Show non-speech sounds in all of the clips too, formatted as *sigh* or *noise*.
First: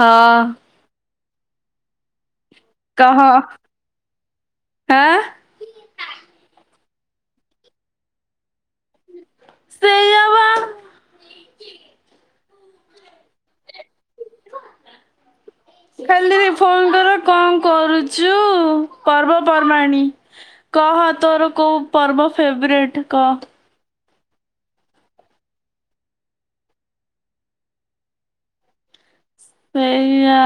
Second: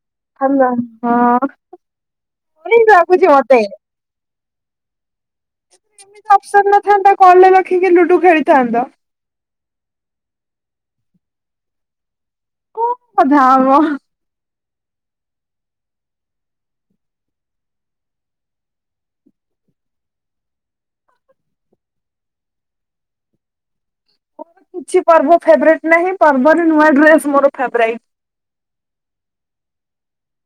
ହଁ ହାଲୋ ହଁ। ସେଇ କହ ଲାଗୁଛି ହଁ। ମତେ। ଏମିତି ଅପସନ ନଥାନ୍ତା କଲରେ ରଖିକି ଲୁଡୁ ଖେଳିଥାନ୍ତ। ସେଇଆ ବା *unintelligible* କାଲି ବି ଫୋନ କର କଣ କରୁଛୁ ପର୍ବପର୍ବାଣି କହ ତୋର କୋଉ ପର୍ବ ଫେବରେଟ କହ? କିଛି ପର୍ବ ଫେବରଟ ନାହିଁ ପର୍ବରେ ନୂଆ ଡ୍ରେସ୍ ମୋର ଫେବରାଇଟ। ସେଇଆ।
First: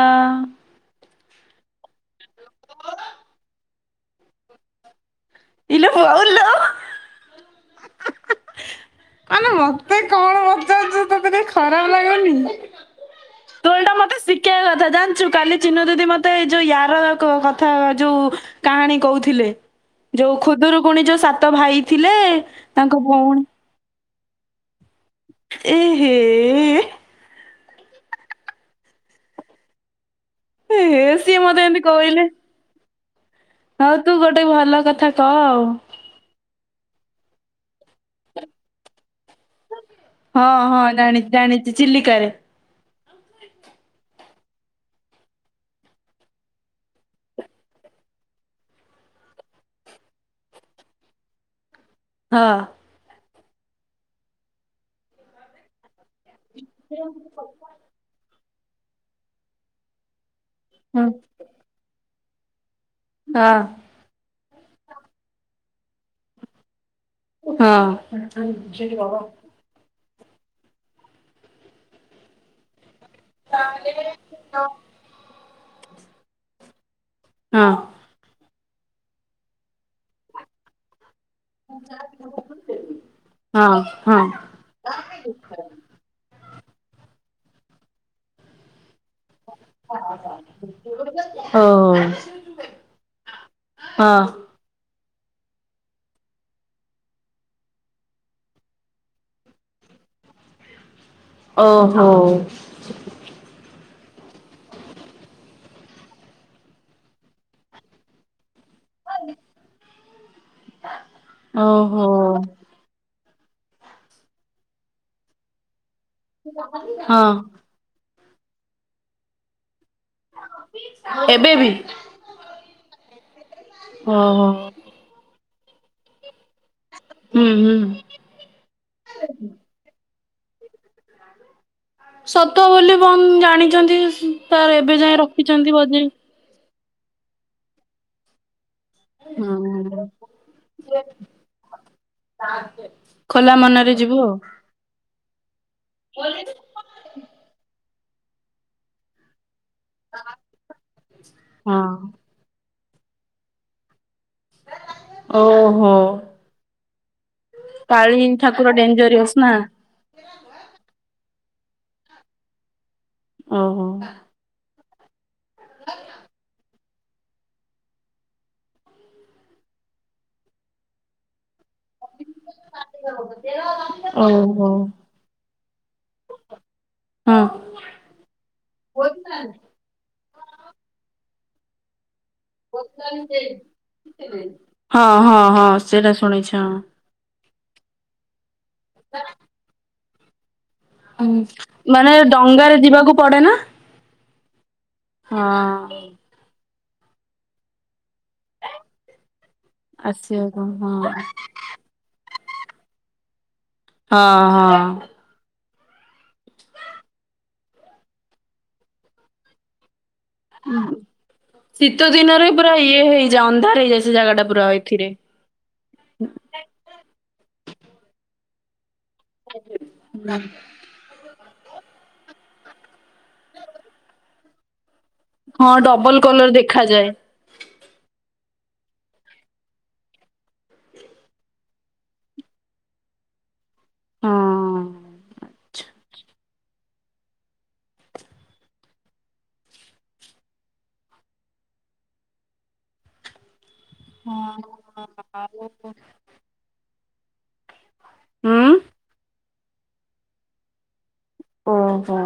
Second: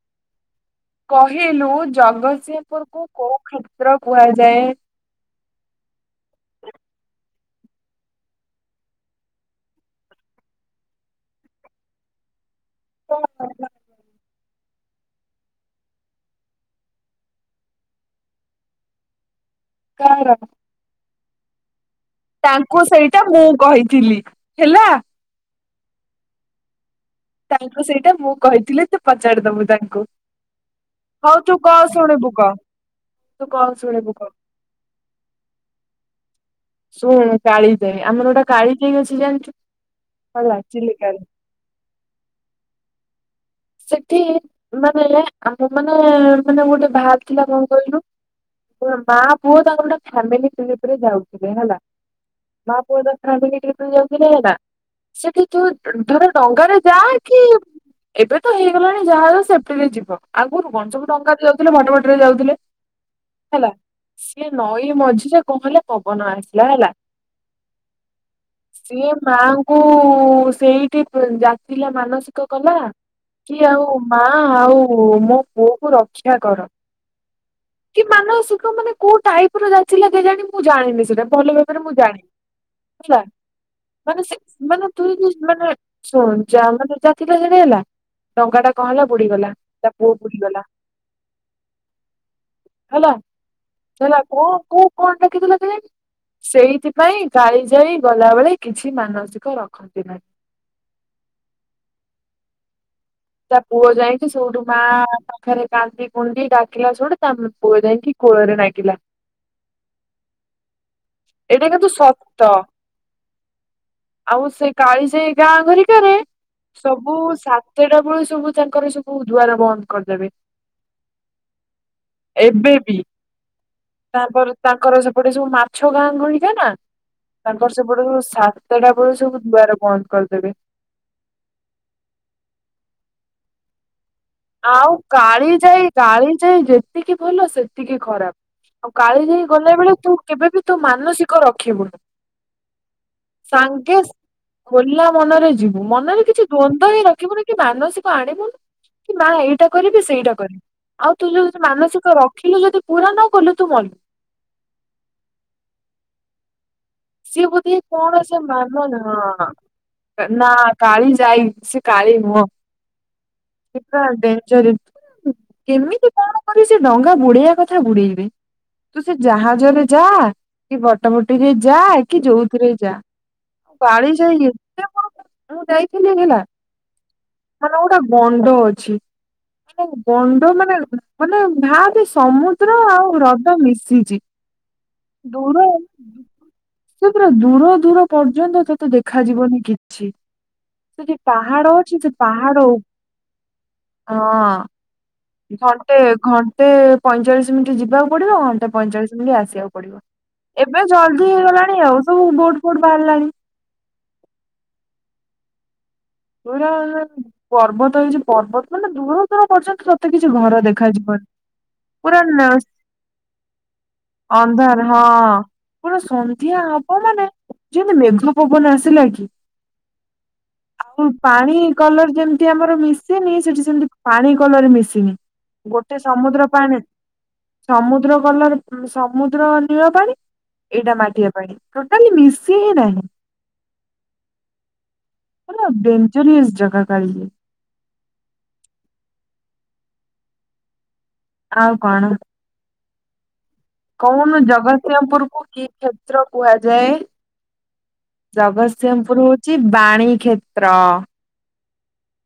କହିଲୁ ଜଗତସିଂହପୁରକୁ କୋଉ କ୍ଷେତ୍ର କୁହାଯାଏ? ଇଲୋ ବୋଉ ଲୋ ମାନେ ମତେ କଣ ପଚାରୁଛୁ ତତେ ଟିକେ ଖରାପ ଲାଗୁନି। ତୁ ଓଲଟା ମତେ ଶିଖ ଇବା କଥା ଜାଣିଛୁ କାଲି ଚିନୁ ଦିଦି ମତେ ଯୋଉ ୟାର କଥା ଯୋଉ କାହାଣୀ କହୁଥିଲେ ଯୋଉ କାର ଖୁଦୁରୁକୁଣୀ ଯୋଉ ସାତ ଭାଇ ଥିଲେ। ତାଙ୍କୁ ତାଙ୍କ ସେଇଟା ମୁଁ ଭଉଣୀ କହିଥିଲି ହେଲା। ଏହେ ଏ ତାଙ୍କୁ ସେଇଟା ମୁଁ କହିଥିଲି ତୁ ପଚାରି ଦବୁ ତାଙ୍କୁ। ହଉ ସିଏ ତୁ ମତେ କହ ଏମିତି ଶୁଣିବୁ କହିଲେ। କହ। ତୁ କଣ ହଉ ଶୁଣିବୁ ତୁ କହ ଗୋଟେ ଭଲ କଥା କହ ଆଉ। ଶୁଣ କାଳିଜାଇ ଆମର ଗୋଟେ କାଳିଜାଇ ଅଛି ଜାଣିଛୁ। ହଁ ହେଲା ହଁ ଚିଲିକାରେ। ଜାଣିଛି ଜାଣିଛି ଚିଲିକାରେ। ସେଠି ମାନେ ଆମ ମାନେ ମାନେ ଗୋଟେ ବାହାର ଥିଲା କଣ କହିଲୁ। ମା ପୁଅ ତାଙ୍କର ଗୋଟେ ଫ୍ୟାମିଲି *unintelligible* ରେ ଯାଉଥିଲେ ହେଲା। ହଁ ମା ପୁଅ ଫାମିଲି ଟ୍ରିପରେ ଯାଉଥିଲେ ହେଲା ସେଠି। ତୁ ଧର ଡଙ୍ଗାରେ ଯା କି ଏବେ ତ ହେଇଗଲାଣି ଯାହାଜ ସେପଟିରେ ଯିବ। ଆଗରୁ କଣ ହଁ ସବୁ ଡଙ୍ଗା ଦେଇ ଯାଉଥିଲେ ଭଟ ଭଟରେ ଯାଉଥିଲେ ହେଲା। ହଁ ସିଏ ନଈ ମଝିରେ କଣ ହେଲା ପବନ ଆସିଲା ହେଲା। ହଁ *unintelligible* କୁ ସେଇଠି ଯାଚିଲା ମାନସିକ କଲା। କି ଆଉ ମା ଆଉ ମୋ ପୁଅକୁ ରକ୍ଷା କର। ହଁ କି ମାନସିକ ମାନେ କୋଉ ଟାଇପର ଯାଚିଲା କେଜାଣି ମୁଁ ଜାଣିନି ସେଟା। ଭଲ ଭାବରେ ମୁଁ ଜାଣିନି ହେଲା ହଁ ମାନେ ସେ ମାନେ ତୁଇ କି ମାନେ ଶୁଣ ଯା ମାନେ *unintelligible* ସେଟା ହେଲା। ଟଙ୍କା ଟା କଣ ହେଲା ବୁଡିଗଲା ତା ପୁଅ ବୁଡିଗଲା। ହଁ ଓ ହେଲା ହେଲା ହଁ କୋଉ କୋଉ କଣ ଦେଖିଥିଲେ ସେ? ସେଇଥିପାଇଁ କାଳିଜାଇ ଗଲାବେଳେ କିଛି ମାନସିକ ରଖନ୍ତି ନାହିଁ। ଓହୋ। ତା ପୁଅ ଯାଇଛି ସେଉଠୁ ମା ପାଖରେ କାନ୍ଦି କୁଣ୍ଡି ଡାକିଲା ସେଇଠୁ ତା ପୁଅ ଯାଇକି କୋଳ ରେ ନାଗିଲା। *unintelligible* ଏଟା କିନ୍ତୁ ଓହୋ ସତ ଆଉ ସେ କକାଳିଜାଇ ଗାଁ ଘରିକାରେ ସବୁ ହଁ ସା ସେଇଟା ଭଳି ସବୁ ତାଙ୍କର ସବୁ ଦୁ୍ଆର ବନ୍ଦ କରିଦେବେ। ଏବେ ବି ଏବେ ବି, ଓହୋ। ତାପର ତାଙ୍କର ସ ସେପଟେ ଯୋଉ ମାଛ ଗାଁ ଗହଳିିକା ନା ହୁଁ ତାଙ୍କର ହୁଁ ସେପଟେ ଯୋଉ ସା ତଟା ବେଳୁ ସବୁ ଦୁଆର ବନ୍ଦ କରିଦେବେ। ସତ ବୋଲି ବ ଜାଣିଛନ୍ତି ତାର ଆଉ ଏବେ ଯାଏ ରଖିଛନ୍ତି କାଳିଜାଇ ବଜେଇ। କାଳିଜାଇ ଯେତିକି ଭଲ ସେତିକି ଖରାପ। ଆଉ କାଳିଜାଇ ଗଲା ବେଳେ ହୁଁ ତୁ କେବେ ବିି ତୁ ମାନସିକ ରଖିବୁନି। *unintelligible* ଖୋଲା ମନରେ ଯିବୁ ଆଉ। ଖୋଲା ମନରେ ଯିବୁ ମନରେ କିଛି ଦ୍ଵନ୍ଦ୍ୱ ହିଁ ରଖିବୁନି କି ମାନସିକ ଆଣିବୁନୁ କି ମା ଏଇଟା କରିବି ସେଇଟା କରିବି ଆଉ ତୁ ଯୋଉ ଯଉ ଆଉ ମାନସିକ ର ରଖିଲୁ ଯଦି ପୁରା ନ କଲୁ ତୁ ମଲୁ ଓହୋ। ସି ବୁଦ୍ଧି କାଳୀ କଣ ସେ ଠାକୁର ମାନ ଡେଞ୍ଜରିୟସ ହଁ ନା। ନା କାଳିଜାଇ ସେ କାଳି ନୁହଁ ସେ ଓହୋ ପୁରା ଡେନ୍ଜରି କେମିତି କଣ କରି ସେ ଡଙ୍ଗା ବୁଡେଇବା କଥା ବୁଡେଇବେ ତୁ ସେ ଜାହାଜରେ ଯା କି ବଟ ବଟିରେ ଯା କି ଯୋଉଥିରେ ଯା। କାଳିଜାଇ ଓହୋ ଏତେ କଣ ମୁଁ ଯାଇଥିଲି ହେଲା ହଁ ମାନେ ଗୋଟେ ଗଣ୍ଡ ଅଛି ମାନେ ଗଣ୍ଡ ମାନେ ମାନେ ଭାବରେ ସମୁ ଦ୍ର ଆଉ ହ୍ରଦ ମିଶିଛି ଦୂର ପଳେଇଛ ସେ ପୁରା ଦୂର ଦୂର ପର୍ଯ୍ୟନ୍ତ ତତେ ଦେଖା ଯିବନି କିଛି। ସେ ଯେ ପାହାଡ ଅଛି ମାନେ ସେ ପାହାଡ ଡଙ୍ଗାରେ ଯିବାକୁ ପଡେ ନା ଉପ ହଁ। ଘଣ୍ଟେ ହଁ ଘଣ୍ଟେ ପଇଁଚାଳିଶ ମିନିଟ ଯିବାକୁ ପଡିବ ଘଣ୍ଟା ପଇଁଚାଳିଶ ମିନିଟ୍ ଆସିବାକୁ ପଡିବ ଆସିବାକୁ ଏବେ ହଁ। ଜଲ୍ଦି ହେଇଗଲାଣି ଆଉ ସବୁ ବୋଟ ଫୋଟ ବାହାରିଲାଣି ହଁ ହଁ। ପୂରା ପର୍ବତ ହେଇଛି ପର୍ବତ ମାନେ ଦୂର ଦୂର ପ୍ରଯ୍ୟନ୍ତ ତ ତେ କିଛି ଘର ଦେଖାଯିବନି ଶୀତ ପୁରା ଦିନରେ ନେ ପୁରା ଇଏ ହେଇଯାଏ ଅନ୍ଧାର ହେଇଯାଏ ସେ ଜାଗା ଟା ପୁରା ଏଥିରେ ପଣ ସନ୍ଧ୍ୟା ହବ ମାନେ ଯେମତି ମେଘ ପବନ ଆସିଲା କି ଆଜି *unintelligible* ଆ ପାଣି କଲର ଯେମିତି ଆମର ମିଶେନି ସେଠି ସେମିତି ପାଣି କଲର ମିଶିନି ହଁ ଗୋଟେ ଡବଲ କଲର ସମୁଦ୍ର ପାଣି ଦେଖାଯାଏ ସମୁଦ୍ର କଲର ଉ ସମୁଦ୍ର ନିଳ ପାଣି ଏଇଟା ମାଟିିଆ ପାଣି ଟୋଟାଲି ମିଶି ହିଁ ନାହିଁ ହଁ। ପୂରା ଡେନ୍ଜରିୟସ୍ ଜାଗା କାଳିଜାଇ। ଆଉ କଣ କହୁନୁ ଜଗତସିଂହପୁର କୁ କି କ୍ଷେତ୍ର କୁହାଯାଏ ହୁଁ ଜଗତସିଂହପୁର ହୋଉଚି ବାଣୀ କ୍ଷେତ୍ର। ଓହୋ।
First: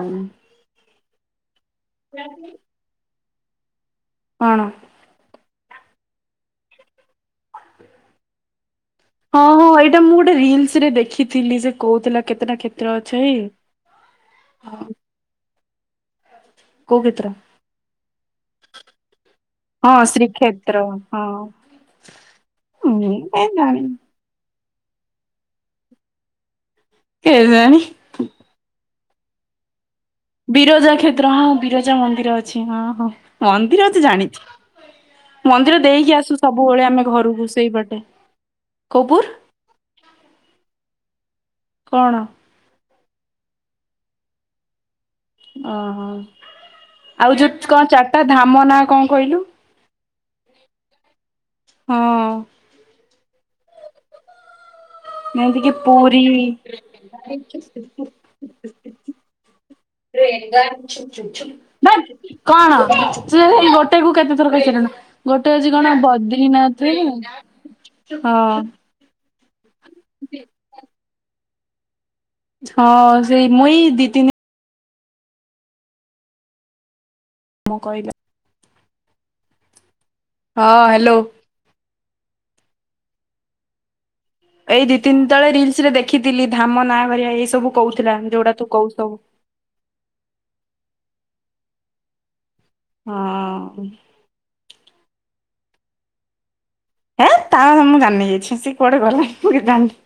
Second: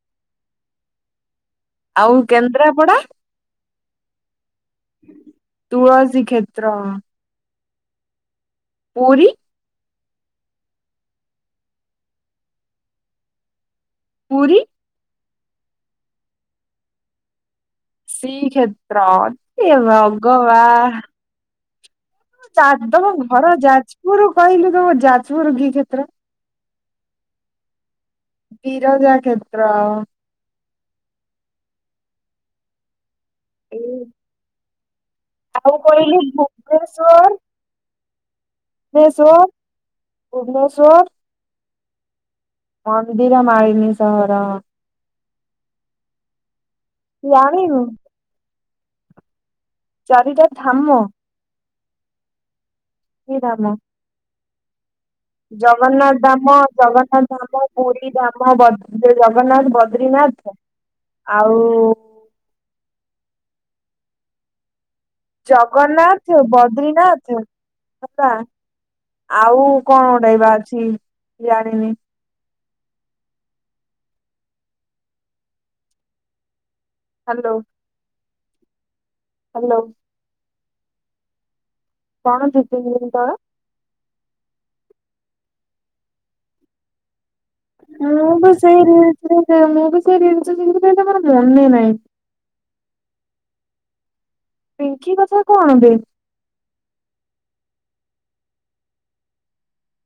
ଆଉ କେନ୍ଦ୍ରାପଡା? କଣ? ତୁଳସୀ କ୍ଷେତ୍ର। ପୁରୀ ହଁ ହଁ ଏ ଏଇଟା ମୁଁ ଗୋଟେ ରିଲସ ରେ ଦେଖିଥିଲି ଯେ କୋଉଥିଲା କେତେଟା କ୍ଷେତ୍ର ଅଛି। ପୁରୀ। କୋଉ କ୍ଷେତ୍ର? ଶ୍ରୀକ୍ଷେତ୍ର ଏ ହଁ ଶ୍ରୀକ୍ଷେତ୍ର ଭଗଵାନ। ହଁ। ତମ ମୁଁ କାଇଁ ଘର ଜାଣିନି ଯାଜପୁର କହିଲୁ ତମ ଯାଜପୁର କି କ୍ଷେତ୍ର? କେଜାଣି। ବିରଜା କ୍ଷେତ୍ର। ବିରଜା କ୍ଷେତ୍ର ହଁ ବିରଜା ମନ୍ଦିର ଅଛି ହଁ ହଁ ଏ ମନ୍ଦିର ଅଛି ଜାଣିଛି। ଆଉ ମନ୍ଦିର ଦେଇକି କହିଲୁ ଆସୁ ସବୁବେଳେ ଆମେ ଘରକୁ ସେଇବାଟେ। ଭୁବନେଶ୍ୱର ଭୁବନେଶ୍ୱର। କଣ? ମନ୍ଦିର ମାଳିନୀ ସହର। ଓହୋ ଆଉ ଯୋଉ ଜାଣିନୁ କଣ ଚାରିଟା ଧାମ ନାଁ କଣ କହିଲୁ? ଚାରିଟା ଧାମ ହଁ। କି ଧାମ? ଯେମିତିକି ଜଗନ୍ନାଥ ପୁରୀ ଧାମ ଜଗନ୍ନାଥ ଧାମ ପୁରୀ ଧାମ ଜଗନ୍ନାଥ ବଦ୍ରିନାଥ। କଣ ଆଉ ତୁତ ସେଇ ଗୋଟେ କୁ କେତେ ଥର କହିସାରିଲୁନି। ଗୋଟେ ଜଗନ୍ନାଥ ଆଜି ବଦ୍ରିନାଥ କଣ ବଦ୍ରିନାଥ ହେଲା ହଁ। ଆଉ କଣ ଗୋଟାଏବା ଅଛି ଜାଣିନି। ହଁ ସେଇ ମୁଁ ଏଇ ଦିଇ ତିନି ହାଲୋ। ମୁଁ କହିଲା। ହାଲୋ। ହଁ ହାଲୋ। କଣ ଦିଇ ତିିିନି ଡିନି କଣ? ଏଇ ଦିଇ ତିନି ତଳେ ରିଲସ୍ ରେ ଦେଖିଥିଲି ଧାମ ନାଁ କରିବାଆ ଏଇ ସବୁ କହୁଥିଲା ମୁଁ ଯୋଉଟା ବି ତୁ ସେଇ କହୁ ସବୁ ରିଲ୍ସ ରେ ମୁଁ ବି ସେଇ ରିଲସ କ ମୋର ମନେ ନାହିଁ। ହଁ। ପିଙ୍କି କଥା କଣ ବେ? ହେଁ ତା କଥା ମୁଁ ଜାନି କିଛି ସେ କୁଆଡେ ଗଲାଣି ମୁଁ କିଛି ଜାଣିନି।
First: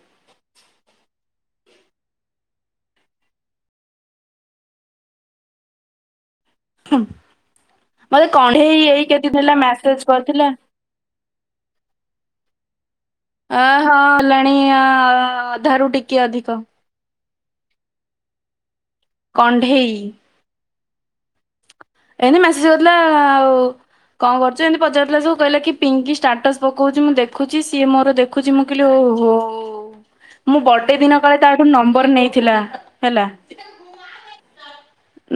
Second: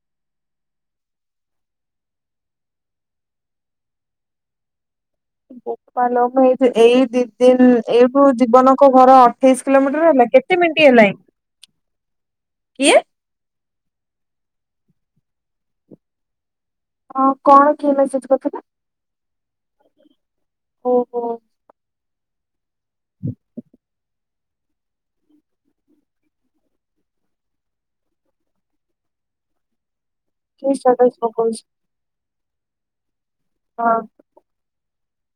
ପାଲଇ ଏଇ ଦି ଦିନ୍ ଏଇଠୁ ମତେ କଣ୍ଢେଇ ଜୀବନଙ୍କ ଏଇ ଘର କେତେଦିନ ହେଲା ଅଠେଇଶି କିଲୋମିଟର ମେସେଜ ହେଲା କରିଥିଲା କେତେ ମିନିଟ୍ ହେଲାଣି? କିଏ? ଆଁ ହଁ ହେଲାଣି ଅଧା ରୁ ଟିକି ଅଧିକ। ଅ କଣ କିଏ ମେସେଜ କରିଥିଲା? କଣ୍ଢେଇ। ଓହୋ। ଏଇନେ ମେସେଜ୍ କରିଥିଲା। ହ ଆଉ କଣ କରୁଛୁ। ଏମିତି ପଚାରୁଥିଲା ସବୁ କହିଲା କି, ପିଙ୍କି ଷ୍ଟାଟସ୍ ପକଉଛି ମୁଁ ଦେଖୁଛି ସିଏ ମୋର ଦେଖଛି। ମୁ ଗ ଦ କିଏ ଷ୍ଟାଟସ୍ କଠ ପକଉଛି *inaudible* ଖବରନେଇଥିଲା ହେଲା ହଁ।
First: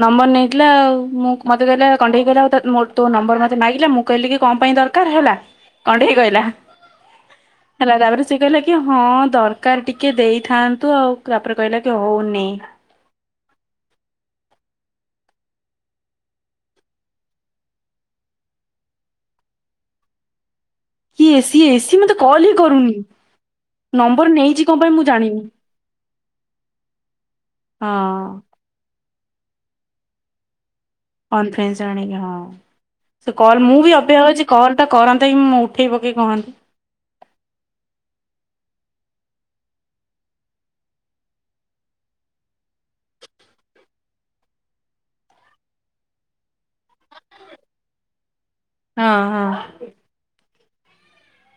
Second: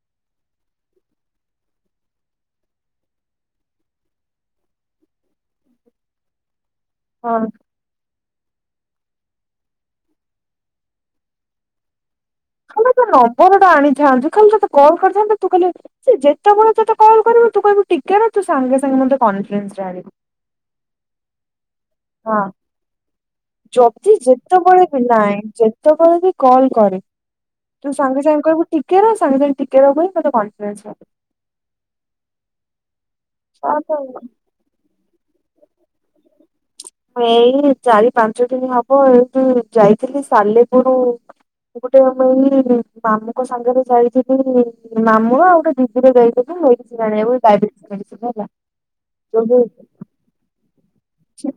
ନମ୍ବର ନେଇଥିଲା ଆଉ ମୁଁ। ମୋତେ ଧରି କଣ୍ଢେଇ କହିଲା ଆ ଉ ମୋ ତୋ ନମ୍ବର ମତେ ମାଗିଲା। ମୁଁ କହିଲି କି କଣ ପାଇଁ ଦରକାର ହେଲା। କଣ୍ଡେଇ କହିଲା। ହଁ। ହେଲା ତାପରେ ସେ କହିଲା କି। ହଁ ଦରକାର ଟିକେ ଦେଇଥାନ୍ତୁ। ଆଉ ତାପରେ କହିଲା କି ହଉନେ। ଖାଲି ସେ ନମ୍ବର ଟା ଆଣିଥାନ୍ତୁ ଖାଲି ତତେ କଲ୍ କରିଥାନ୍ତି ତୁ ଖାଲି ସେ ଯେତେବେଳେ ତତେ କଲ କରିବୁ। ତୁ କହିବୁ ଟିକେ ର ହ। ତୁ ସାଙ୍ଗେ ସାଙ୍ଗେ ମୋତେ କନଫରେନ୍ସ ରେ ଆଣିବୁ। *inaudible* କିଏ ସିଏ, ସିିଏ ମତେ ହଁ କଲ୍ ହିଁ କରୁନି। ଯଦି ନମ୍ବର ନେଇଛି କଣ ଯେତେବେଳେ ପାଇଁ ବି ମୁଁ ନାଇ ଜାଣିନି ଯେତେବେଳେ ବି କଲ୍ କରେ ତୁ ହଁ ସାଙ୍ଗେ ସାଙ୍ଗେ କହିବୁ ଟିକେ ରହ ସାଙ୍ଗେ ସାଙ୍ଗେ ଟିକେ ରହ କହି କନଫରେନ୍ସ କନଫରେନ୍ସ୍ ଆଣିକି ହଁ। ସେ କଲ ମୁଁ ବି ଅପେକ୍ଷା ଲାଗୁଛି। କରିଛି କଲ୍ ଟା କରନ୍ତା କି, ମୁଁ ଉଠେଇ ପକେଇ କହନ୍ତି। ମୁଁ ଏଇ ଚାରି ପାଞ୍ଚ ଦିନି ହବ ଏଇଠୁ ଯାଇଥିଲି। ସାଲେପୁୁରୁ ମୁଁ ଗୋଟେ ଆମ ଏଇ ମାମୁଙ୍କ ସାଙ୍ଗେରେ ଯାଇଥିଲି ମାମୁଁ ଆଉ ଗୋଟେ ଦିଦି ରେ ଯାଇଥିଲୁ। ମେଡିସିନି ଆଣିବାକୁ ଡାଇବେଟିସ୍ ମେଡିସିନ୍ ହେଲା। ହଁ ଯୋଉ ହଁ।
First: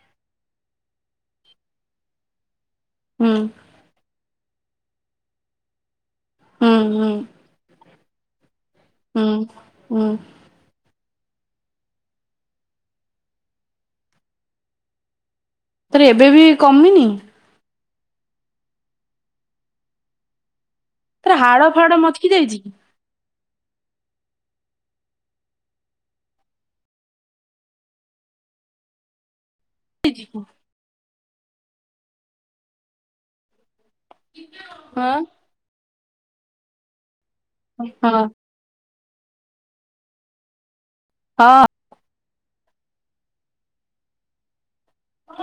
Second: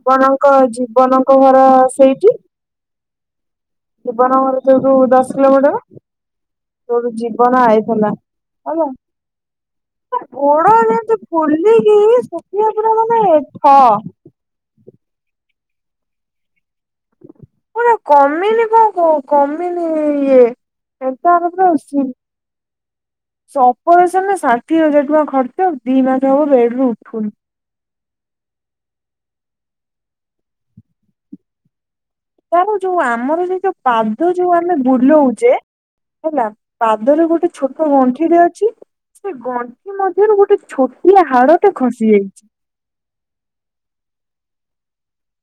ଆପଣଙ୍କ ଜୀବନଙ୍କ ଘର ସେଇଠି? ହୁଁ। ଜିବନ ଘର ଯୋଉ ସେଇଠୁ ଦଶ କିଲୋମିଟର ହୁଁ ଯୋଉଠୁ ହୁଁ ଯି ଜିବନ ଆଇଥିଲା ହେଲା ଉଁ ଉଁ ଗୋଡ ଯେମିତି ଫୁଲିକି ଶୁଖିଲା ପୁରା ମାନେ ଠ *inaudible* ତୋର ଏବେ ବି କମିନି। *unintelligible* କମିନି କଣ କହୁଚ କମିନି ଇଏ ତୋର ହାଡ ଫାଡ ମଚକି ଯାଇଛି *unintelligible* ସେ ଅପରେସନ ରେ ଷାଠିଏ ହଜାର ଟଙ୍କା ଖର୍ଚ୍ଚ ଦି ମାସ ହବ ବେଡ ରୁ ଉଠୁନି। *unintelligible* ତାର ଯୋଉ ଆମର ଯେତେ ଯୋଉ ପାଦ ଯୋଉ ଆମେ ହଁ ବୁଲୋଉଛେ ହେଲା ପାଦରେ ଗୋଟେ ଛୋଟ ହଁ ଗଣ୍ଠିଟେ ଅଛି ସେ ଗଣ୍ଠି ମଧ୍ୟରୁ ଗୋଟେ ଛୋଟିଆ ହଁ ହାଡଟେ ଖସି ଯାଇଛି।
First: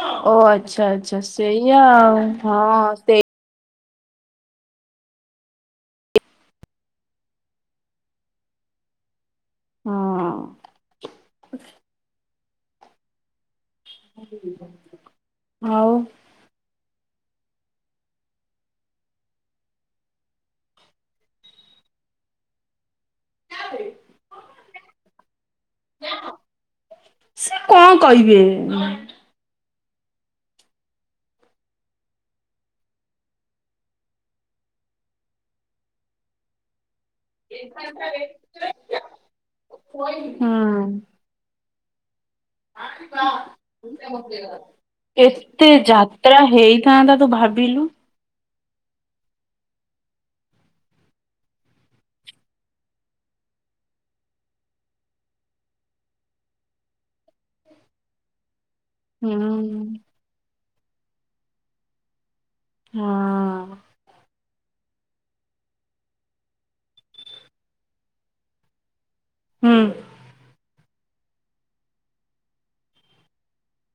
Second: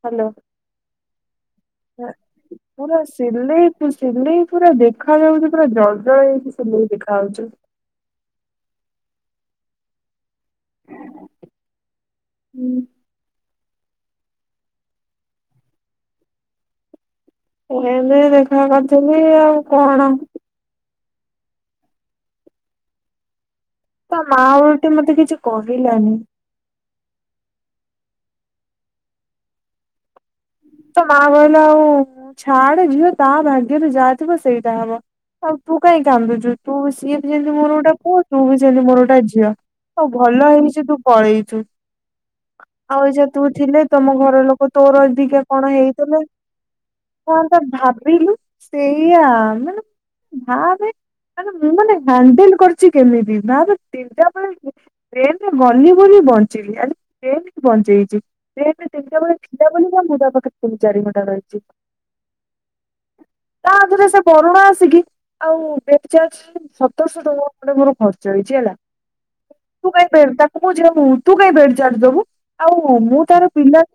ହାଲୋ। ଓ ଆଚ୍ଛା! ଆଚ୍ଛା! ସେଇଆ ଆଉ ହଁ ପୁରା ସେଇ ସିଲେଇ ଜାଜ ତୁ ସିଲେଇ ପୁରା ଦେଖା ଯାଉଚି ପୁରା ଜଳ ଜଳ ହେଇକି ସିଲେଇ ଦେଖା ଯାଉଛି। ହଁ। *unintelligible* *inaudible* ଆଉ *unintelligible* ଦେଖା କରିଥିଲି ଆଉ କଣ? ତା ମା ଆଉ ଏତେ ମତେ କିଛି କହିଲାନି। *inaudible* କଁ କହିବେ ତା ମା କହିଲା ଆଉ ଛାଡେ ଝିଅ ତା ଭାଗ୍ୟରେ ଯାହା ଥିବ ସେଇଆ ହବ। ଆଉ ତୁ କାଇଁ କାନ୍ଦୁଚୁ ତୁ ସିଏ ବି ଯେମ୍ତି ମୋର ଗୋଟା ପୁଅ, ତୁ ବି ସେମ୍ତି ମୋର ଗୋଟା ଝିଅ। ଆଉ ଭଲ ହେଇଚି ହୁଁ ସେ ତୁ ପଳେଇଚୁ। ଆଉ ଏଯୋଉ ତୁ ଥିଲେ ତମ ଘର ଲୋକ ତୋର ଅଧିକା ଏତେ କଣ ହେଇଥିଲେ ଯାତ୍ରା ହେଇଥାନ୍ତା ତୁ ହଁ ତ ଭାବିଲୁ ସେଇଆ ମାନେ ଭାବେ ମାନେ ମୁଁ ମାନେ ହାଣ୍ଡେଲ୍ କରିଚି କେମିତି, ଭାବେ ତିନ୍ଟା ବେଳେ ଟ୍ରେନେରେ ଗଲି ବୋଲି ବଞ୍ଚିଲି ଆଜି ଟ୍ରେନେ ବଞ୍ଚେଇଚି। ହୁଁ। ତିନି ଚାରି ଘଣ୍ଟା *unintelligible* *inaudible* ତାଧେରେ ସେ ବରୁଣ ଆସିକି ଆଉ *unintelligible* ସତରଶହ ଟଙ୍କା ଖଣ୍ଡେ ମୋର ଖର୍ଚ୍ଚ ହେଇଚି ହେଲା। ହୁଁ *unintelligible* ତାକୁ କହୁଚି ନା ମୁଁ। ତୁ କାଇଁ ବେଡ୍ ଚାର୍ଜ ଦବୁ, ଆଉ ମୁଁ ତାର ପିଲା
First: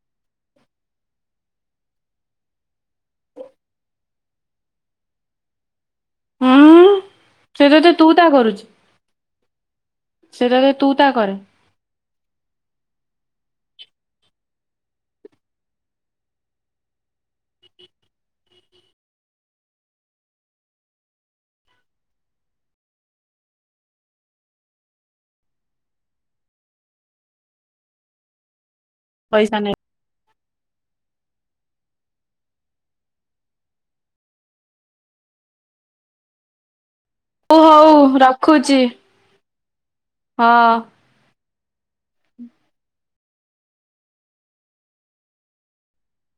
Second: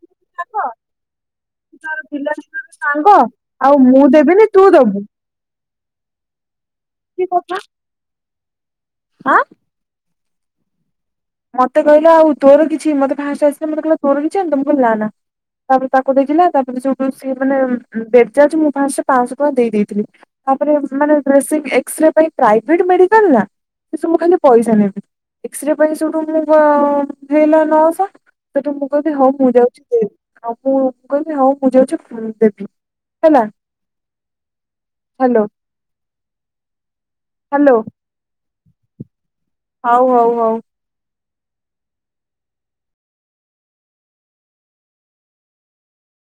*unintelligible* ସାଙ୍ଗ ଆଉ ମୁଁ ଦେବିନି ତୁ ଦବୁ। ହୁଁ କି କଥା ସେ ତତେ ତୁ ତା କରୁଚି। ଆଁ? ସେ ତତେ ତୁ ତା କରେ? ମତେ କହିଲା ଆଉ ତୋର କିଛି ମତେ ଫାଷ୍ଟେ ଆସିିଲା, ମତେ କହିଲା ତୋର କିଛି ହେଇନି ତ ମୁଁ କହିଲି ନା-ନା। ତାପରେ ତାକୁ ଦେଇଥିଲା ତାପରେ ସେ ସେଉଠୁ ସେ ମାନେ ବେଡ୍ ଚାର୍ଜ ମୁଁ ଫାଷ୍ଟ ପାଞ୍ଚଶହ ଟଙ୍କା ଦେଇ ଦେଇଥିଲି। ତାପରେ ମାନେ *unintelligible* ଏକ୍ସରେ ପାଇଁ ପ୍ରାଇଭେଟ୍ ମେଡିକାଲ୍ ନା। ସବୁ ଖାଲି ପଇସା ନେବେ, ଏକ୍ସରେ ପାଇଁ *unintelligible* ନଅଶହ ତ ତୁମକୁ କହିବି ହଉ ମୁଁ ପଇସା ନେ ଯାଉଚି ଦେ। ଆଉ ମୁଁ କହିବି ହଉ ମୁଁ ଯାଉଚି ଦେବି ହେଲା। ହାଲୋ, ହଉ ହାଲୋ। ହଉ ମୁଁ ରଖୁଚି। ହଉ-ହଉ-ହଉ।